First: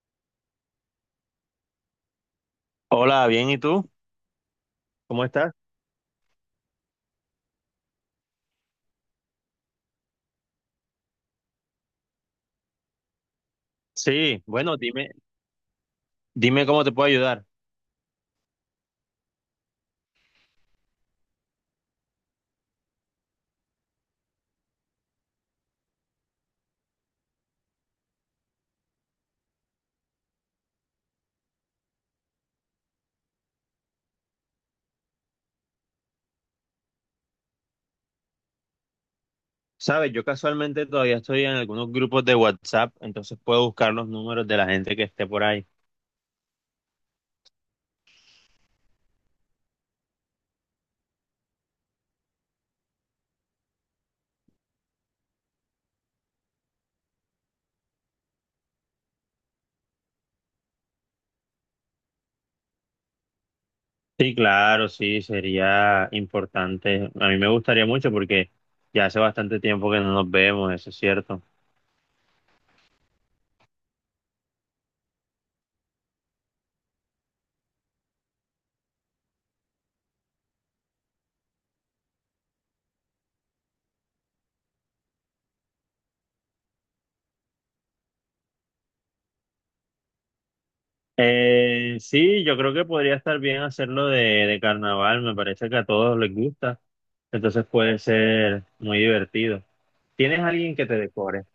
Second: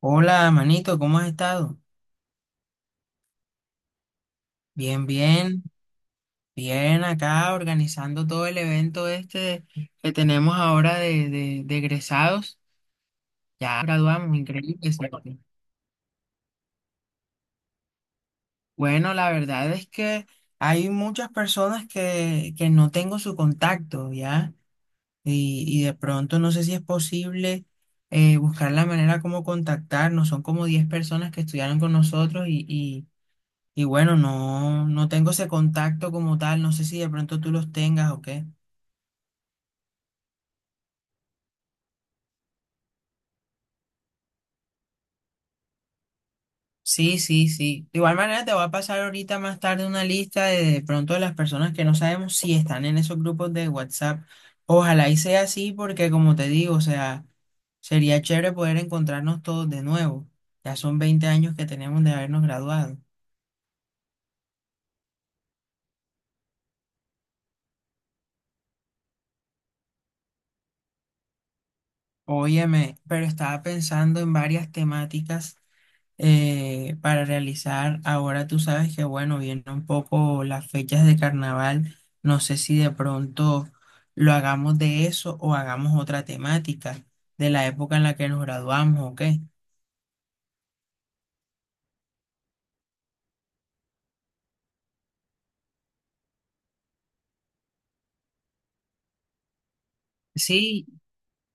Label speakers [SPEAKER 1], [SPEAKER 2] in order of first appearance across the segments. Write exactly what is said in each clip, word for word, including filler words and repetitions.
[SPEAKER 1] Hola, manito, ¿cómo has estado?
[SPEAKER 2] Hola, bien, ¿y tú?
[SPEAKER 1] Bien,
[SPEAKER 2] ¿Cómo estás?
[SPEAKER 1] bien, bien acá organizando todo el evento este que tenemos ahora de, de, de egresados. Ya graduamos,
[SPEAKER 2] Sí, bueno,
[SPEAKER 1] increíble.
[SPEAKER 2] dime,
[SPEAKER 1] ¿Cierto?
[SPEAKER 2] dime cómo te puedo ayudar.
[SPEAKER 1] Bueno, la verdad es que hay muchas personas que, que no tengo su contacto, ¿ya? Y, y de pronto no sé si es posible eh, buscar la manera como contactarnos. Son como diez personas que estudiaron con nosotros y Y bueno, no, no tengo ese contacto como tal, no sé si de pronto tú los tengas o qué.
[SPEAKER 2] Sabes, yo casualmente todavía estoy en algunos grupos de WhatsApp, entonces puedo buscar los números de la gente que esté por ahí.
[SPEAKER 1] Sí, sí, sí. De igual manera te voy a pasar ahorita más tarde una lista de, de pronto de las personas que no sabemos si están en esos grupos de WhatsApp. Ojalá y sea así porque como te digo, o sea, sería chévere poder encontrarnos todos de nuevo. Ya son veinte años que tenemos de habernos graduado.
[SPEAKER 2] Sí, claro, sí, sería importante. A mí me gustaría mucho porque ya hace bastante tiempo que no nos vemos, eso es cierto.
[SPEAKER 1] Óyeme, pero estaba pensando en varias temáticas eh, para realizar. Ahora tú sabes que, bueno, vienen un poco las fechas de carnaval. No sé si de pronto lo hagamos de eso o hagamos otra temática de la época en la que nos graduamos o qué.
[SPEAKER 2] Eh, sí, yo creo que podría estar bien hacerlo de, de carnaval, me parece que a todos les gusta, entonces puede ser muy divertido. ¿Tienes alguien que
[SPEAKER 1] Sí,
[SPEAKER 2] te decore?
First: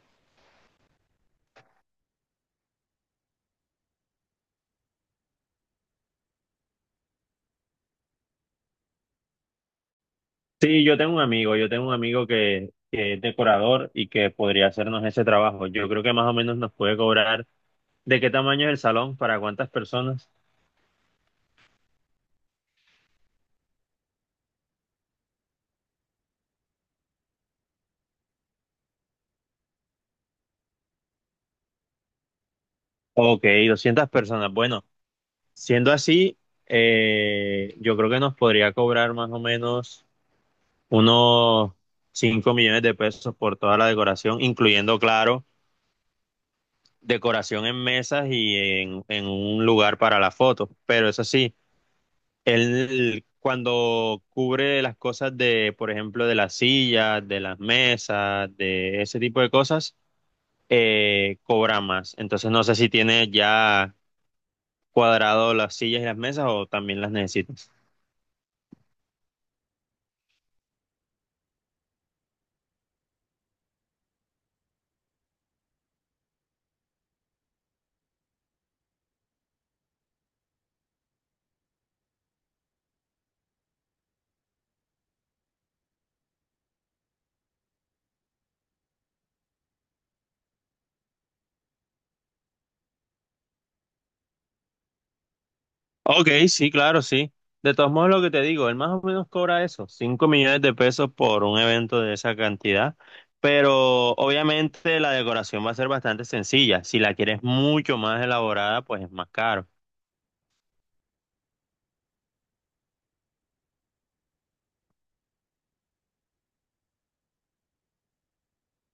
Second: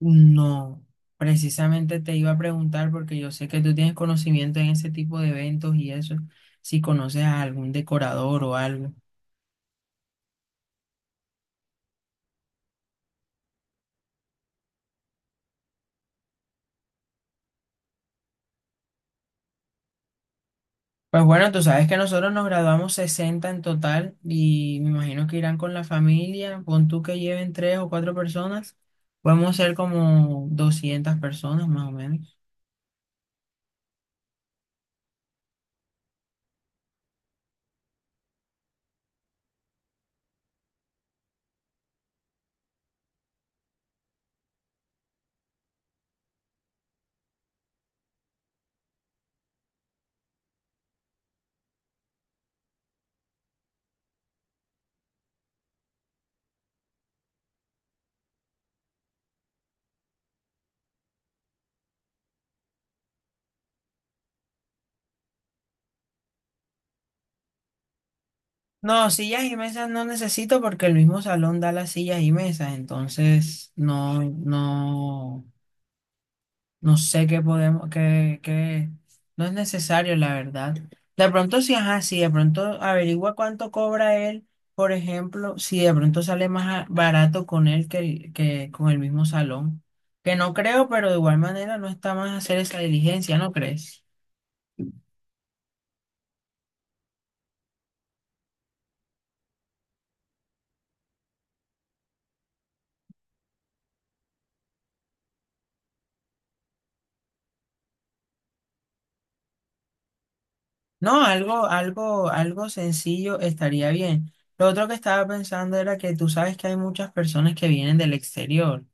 [SPEAKER 1] no. Precisamente te iba a preguntar porque yo sé que tú tienes conocimiento en ese tipo de eventos y eso, si conoces a algún decorador o algo.
[SPEAKER 2] Sí, yo tengo un amigo, yo tengo un amigo que, que es decorador y que podría hacernos ese trabajo. Yo creo que más o menos nos puede cobrar de qué tamaño es el salón, para cuántas personas.
[SPEAKER 1] Pues bueno, tú sabes que nosotros nos graduamos sesenta en total y me imagino que irán con la familia, pon tú que lleven tres o cuatro personas, podemos ser como doscientas personas más o menos.
[SPEAKER 2] Ok, doscientas personas. Bueno, siendo así, eh, yo creo que nos podría cobrar más o menos unos cinco millones de pesos por toda la decoración, incluyendo, claro, decoración en mesas y en, en un lugar para la foto. Pero eso sí. Él cuando cubre las cosas de, por ejemplo, de las sillas, de las mesas, de ese tipo de cosas, eh, cobra más. Entonces no sé si tiene ya cuadrado las sillas y las mesas o también las necesitas.
[SPEAKER 1] No, sillas y mesas no necesito porque el mismo salón da las sillas y mesas, entonces no, no. No sé qué podemos, qué, qué, no es necesario, la verdad. De pronto sí, ajá, sí, de pronto averigua cuánto cobra él, por ejemplo, si de pronto sale más a- barato con él que, el- que con el mismo salón. Que no creo, pero de igual manera no está más hacer esa diligencia, ¿no crees?
[SPEAKER 2] Ok, sí, claro, sí. De todos modos, lo que te digo, él más o menos cobra eso, cinco millones de pesos por un evento de esa cantidad, pero obviamente la decoración va a ser bastante sencilla. Si la quieres mucho más elaborada, pues es más caro.
[SPEAKER 1] No, algo, algo, algo sencillo estaría bien. Lo otro que estaba pensando era que tú sabes que hay muchas personas que vienen del exterior.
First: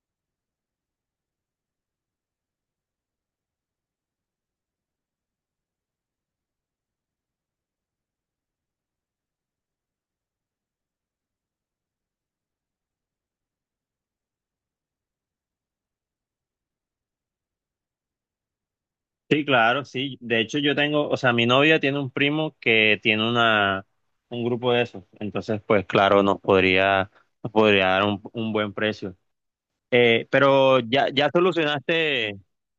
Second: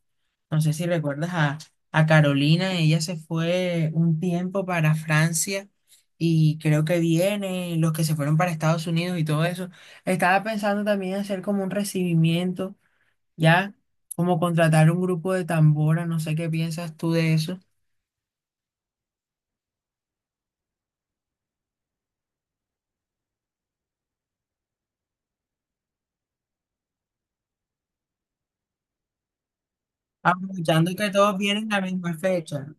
[SPEAKER 1] No sé si recuerdas a, a Carolina, ella se fue un tiempo para Francia y creo que viene, los que se fueron para Estados Unidos y todo eso. Estaba pensando también hacer como un recibimiento, ya, como contratar un grupo de tambora, no sé qué piensas tú de eso.
[SPEAKER 2] Sí, claro, sí. De hecho, yo tengo, o sea, mi novia tiene un primo que tiene una, un grupo de esos. Entonces, pues claro, nos podría, nos podría dar un, un buen precio. Eh, pero
[SPEAKER 1] Aprovechando que
[SPEAKER 2] ya, ya
[SPEAKER 1] todos vienen a la misma
[SPEAKER 2] solucionaste,
[SPEAKER 1] fecha.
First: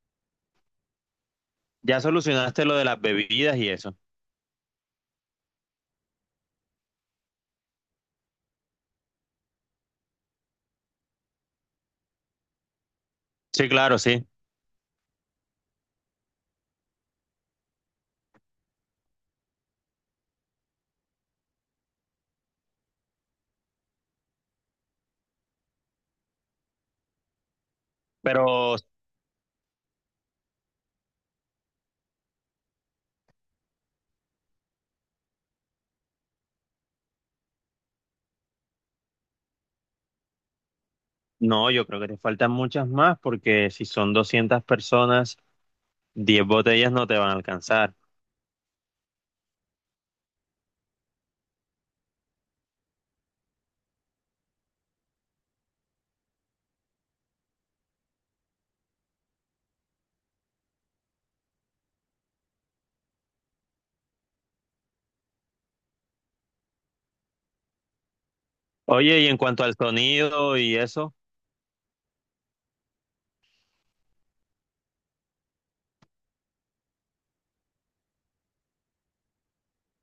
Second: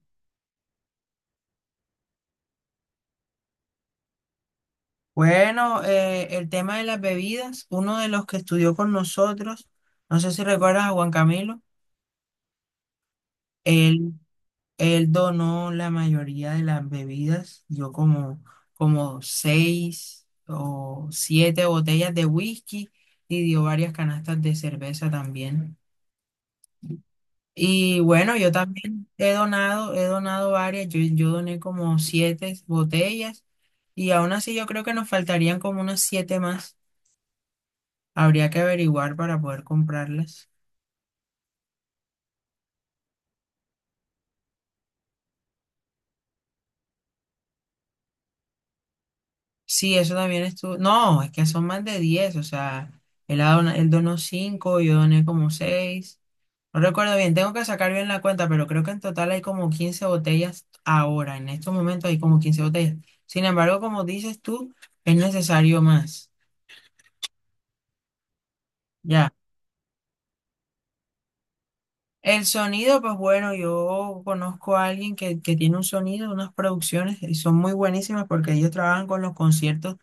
[SPEAKER 2] ya solucionaste lo de las bebidas y eso.
[SPEAKER 1] Bueno, eh, el tema de las bebidas, uno de los que estudió con nosotros, no sé si recuerdas a Juan Camilo.
[SPEAKER 2] Sí, claro,
[SPEAKER 1] él
[SPEAKER 2] sí.
[SPEAKER 1] Él donó la mayoría de las bebidas, dio como, como seis o siete botellas de whisky y dio varias canastas de cerveza también. Y bueno,
[SPEAKER 2] Pero
[SPEAKER 1] yo también he donado, he donado varias, yo, yo doné como siete botellas y aún así yo creo que nos faltarían como unas siete más. Habría que averiguar para poder comprarlas.
[SPEAKER 2] no, yo creo que te faltan muchas más porque si son doscientas personas, diez botellas no te van a alcanzar.
[SPEAKER 1] Sí, eso también estuvo. No, es que son más de diez, o sea, él, ha dona- él donó cinco, yo doné como seis. No recuerdo bien, tengo que sacar bien la cuenta, pero creo que en total hay como quince botellas ahora. En estos momentos hay como quince botellas. Sin embargo, como dices tú, es necesario más.
[SPEAKER 2] Oye, y
[SPEAKER 1] Ya.
[SPEAKER 2] en cuanto al sonido y eso.
[SPEAKER 1] El sonido, pues bueno, yo conozco a alguien que, que tiene un sonido, unas producciones y son muy buenísimas porque ellos trabajan con los conciertos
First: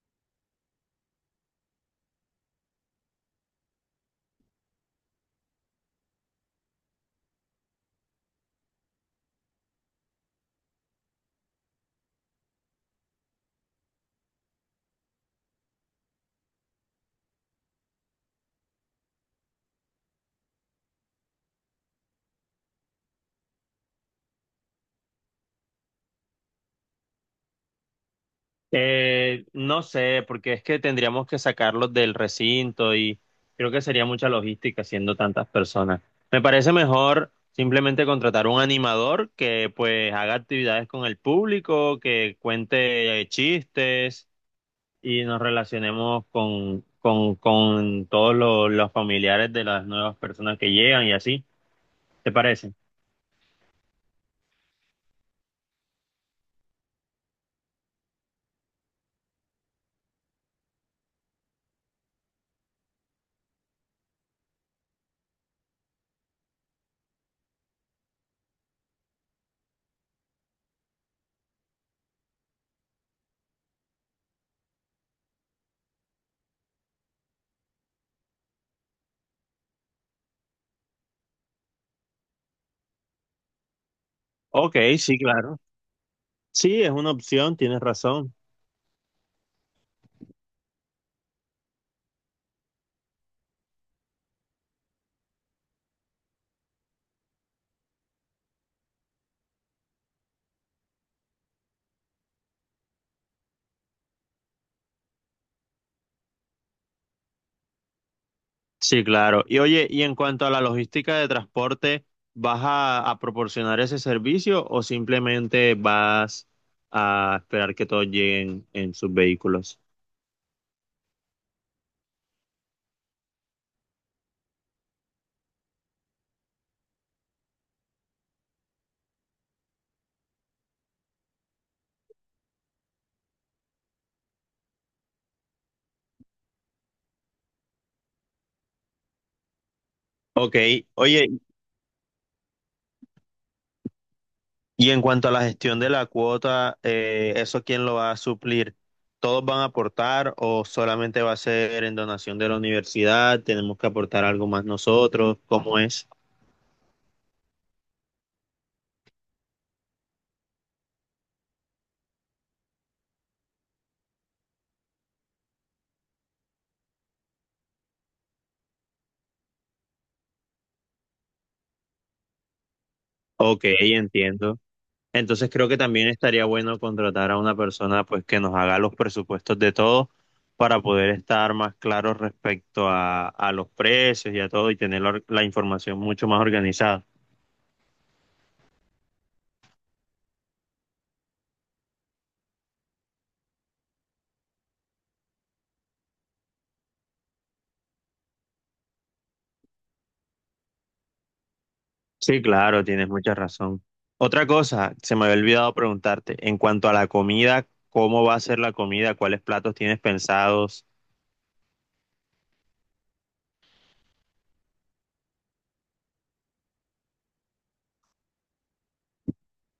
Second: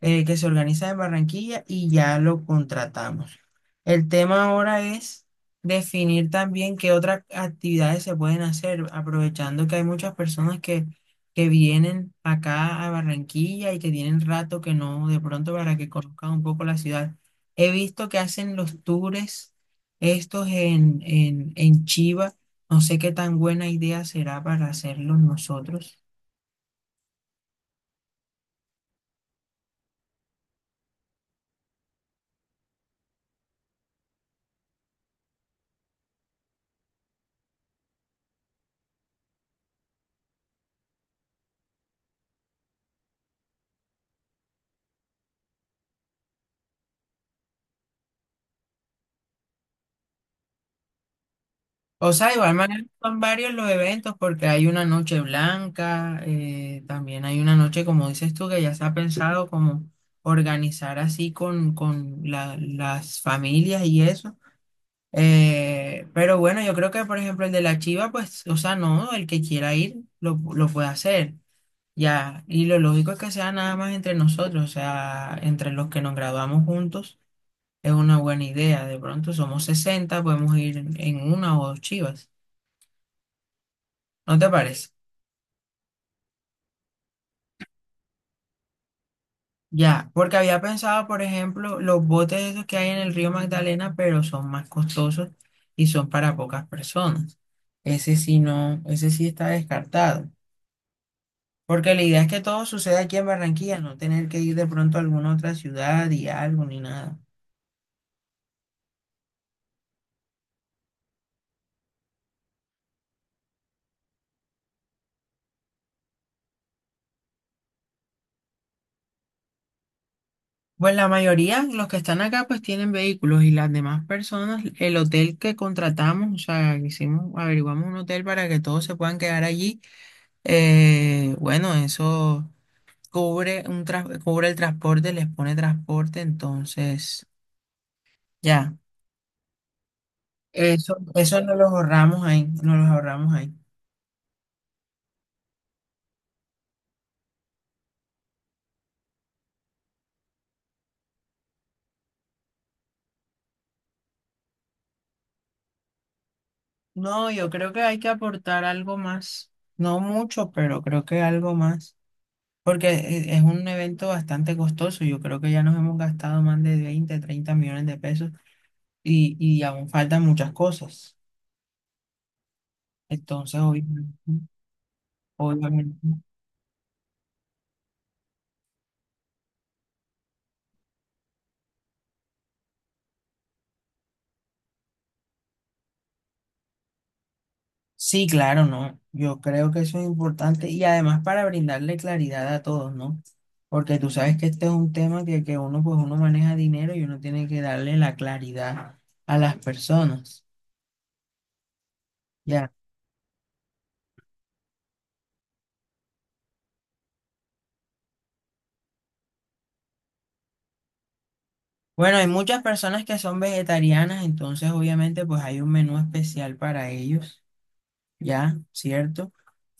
[SPEAKER 1] eh, que se organiza en Barranquilla y ya lo contratamos. El tema ahora es definir también qué otras actividades se pueden hacer, aprovechando que hay muchas personas que, que vienen acá a Barranquilla y que tienen rato que no, de pronto para que conozcan un poco la ciudad. He visto que hacen los tours estos en, en, en Chiva. No sé qué tan buena idea será para hacerlos nosotros.
[SPEAKER 2] Eh, no sé, porque es que tendríamos que sacarlos del recinto y creo que sería mucha logística siendo tantas personas. Me parece mejor simplemente contratar un animador que pues haga actividades con el público, que cuente eh, chistes y nos relacionemos con, con, con todos los, los familiares de las nuevas personas que llegan y así.
[SPEAKER 1] O
[SPEAKER 2] ¿Te
[SPEAKER 1] sea, igual
[SPEAKER 2] parece?
[SPEAKER 1] manera son varios los eventos porque hay una noche blanca, eh, también hay una noche, como dices tú, que ya se ha pensado como organizar así con, con la- las familias y eso. Eh, pero bueno, yo creo que por ejemplo el de la Chiva, pues, o sea, no, el que quiera ir lo, lo puede hacer. Ya, y lo lógico es que sea nada más entre nosotros, o sea, entre los que nos graduamos juntos, es una buena idea. De pronto somos sesenta, podemos ir en una o dos chivas. ¿No te
[SPEAKER 2] Ok,
[SPEAKER 1] parece?
[SPEAKER 2] sí, claro. Sí, es una opción, tienes razón.
[SPEAKER 1] Ya, porque había pensado, por ejemplo, los botes esos que hay en el río Magdalena, pero son más costosos y son para pocas personas. Ese sí no, ese sí está descartado. Porque la idea es que todo suceda aquí en Barranquilla, no tener que ir de pronto a alguna otra ciudad y algo ni nada.
[SPEAKER 2] Sí, claro. Y oye, y en cuanto a la logística de transporte, ¿vas a, a proporcionar ese servicio o simplemente vas a esperar que todos lleguen en sus vehículos?
[SPEAKER 1] Pues la mayoría, los que están acá, pues tienen vehículos y las demás personas, el hotel que contratamos, o sea, hicimos, averiguamos un hotel para que todos se puedan quedar allí. Eh, bueno, eso. Cubre un tras- cubre el transporte, les pone transporte, entonces ya,
[SPEAKER 2] Ok,
[SPEAKER 1] eso,
[SPEAKER 2] oye,
[SPEAKER 1] eso no los ahorramos ahí, no los ahorramos ahí.
[SPEAKER 2] y en cuanto a la gestión de la cuota, eh, ¿eso quién lo va a suplir? ¿Todos van a aportar o solamente va a ser en donación de la universidad? ¿Tenemos que aportar algo más nosotros? ¿Cómo es?
[SPEAKER 1] No, yo creo que hay que aportar algo más, no mucho, pero creo que algo más, porque e- es un evento bastante costoso, yo creo que ya nos hemos gastado más de veinte treinta millones de pesos y, y aún faltan muchas cosas, entonces
[SPEAKER 2] Ok,
[SPEAKER 1] obviamente,
[SPEAKER 2] entiendo. Entonces creo que también
[SPEAKER 1] obviamente
[SPEAKER 2] estaría bueno contratar a una persona pues que nos haga los presupuestos de todo para poder estar más claros respecto a, a los precios y a todo y tener la, or- la información mucho más organizada.
[SPEAKER 1] Sí, claro, ¿no? Yo creo que eso es importante y además para brindarle claridad a todos, ¿no? Porque tú sabes que este es un tema que, que uno, pues uno maneja dinero y uno tiene que darle la claridad a las personas,
[SPEAKER 2] Sí,
[SPEAKER 1] ¿ya?
[SPEAKER 2] claro, tienes mucha razón. Otra cosa, se me había olvidado preguntarte, en cuanto a la comida, ¿cómo va a ser la comida? ¿Cuáles platos tienes pensados?
[SPEAKER 1] Bueno, hay muchas personas que son vegetarianas, entonces obviamente pues hay un menú especial para ellos, ¿ya? ¿Cierto?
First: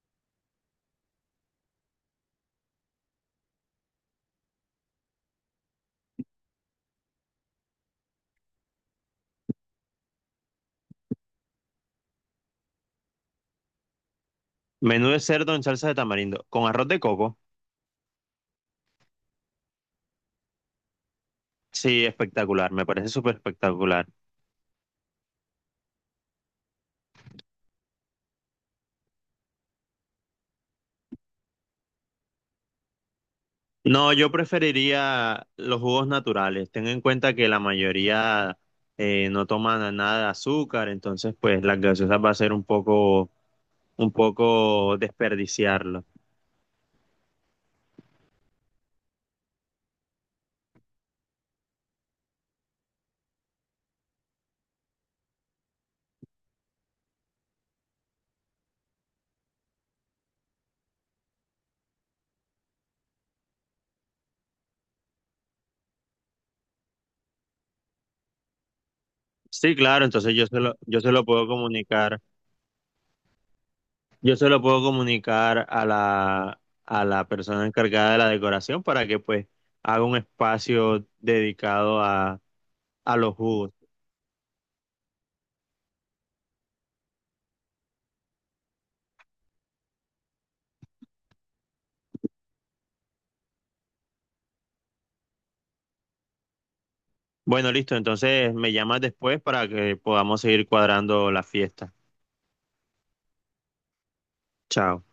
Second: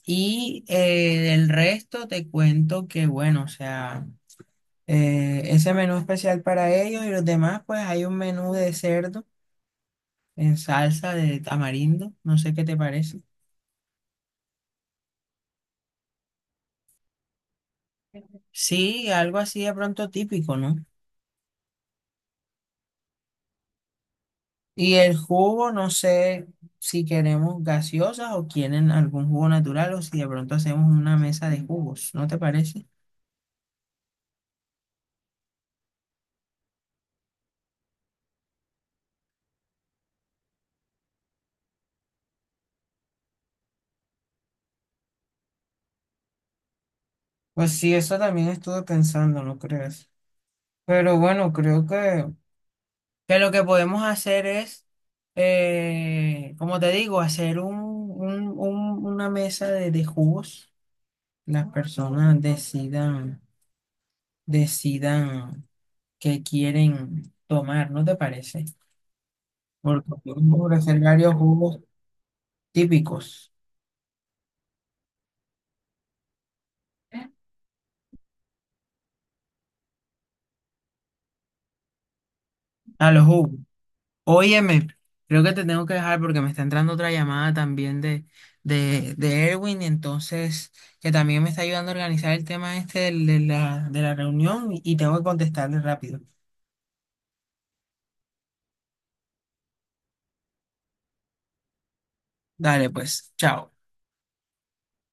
[SPEAKER 1] Y eh, del resto te cuento que, bueno, o sea, eh, ese menú especial para ellos y los demás, pues hay un menú de cerdo en salsa de tamarindo, no sé qué te parece.
[SPEAKER 2] Menú de cerdo en salsa de tamarindo, con arroz de coco.
[SPEAKER 1] Sí, algo así de pronto típico, ¿no?
[SPEAKER 2] Sí, espectacular, me parece súper espectacular.
[SPEAKER 1] Y el jugo, no sé si queremos gaseosas o quieren algún jugo natural o si de pronto hacemos una mesa de jugos, ¿no te parece?
[SPEAKER 2] No, yo preferiría los jugos naturales. Ten en cuenta que la mayoría eh, no toman nada de azúcar, entonces pues las gaseosas va a ser un poco, un poco desperdiciarlo.
[SPEAKER 1] Pues sí, eso también estuve pensando, ¿no crees? Pero bueno, creo que, que lo que podemos hacer es, eh, como te digo, hacer un, un- un- una mesa de, de jugos. Las personas decidan, decidan. que quieren tomar, ¿no te parece?
[SPEAKER 2] Sí, claro,
[SPEAKER 1] Porque
[SPEAKER 2] entonces yo se
[SPEAKER 1] podemos
[SPEAKER 2] lo,
[SPEAKER 1] hacer
[SPEAKER 2] yo se lo
[SPEAKER 1] varios
[SPEAKER 2] puedo
[SPEAKER 1] jugos
[SPEAKER 2] comunicar,
[SPEAKER 1] típicos
[SPEAKER 2] yo se lo puedo comunicar a la, a la persona encargada de la decoración para que pues haga un espacio dedicado a,
[SPEAKER 1] a
[SPEAKER 2] a
[SPEAKER 1] los
[SPEAKER 2] los
[SPEAKER 1] jugos.
[SPEAKER 2] jugos.
[SPEAKER 1] Óyeme, creo que te tengo que dejar porque me está entrando otra llamada también de, de, de Erwin, entonces, que también me está ayudando a organizar el tema este del- de la, de la reunión y y tengo que contestarle rápido.
[SPEAKER 2] Bueno, listo, entonces me llamas después para que podamos seguir cuadrando la fiesta.
[SPEAKER 1] Dale, pues, chao.
[SPEAKER 2] Chao.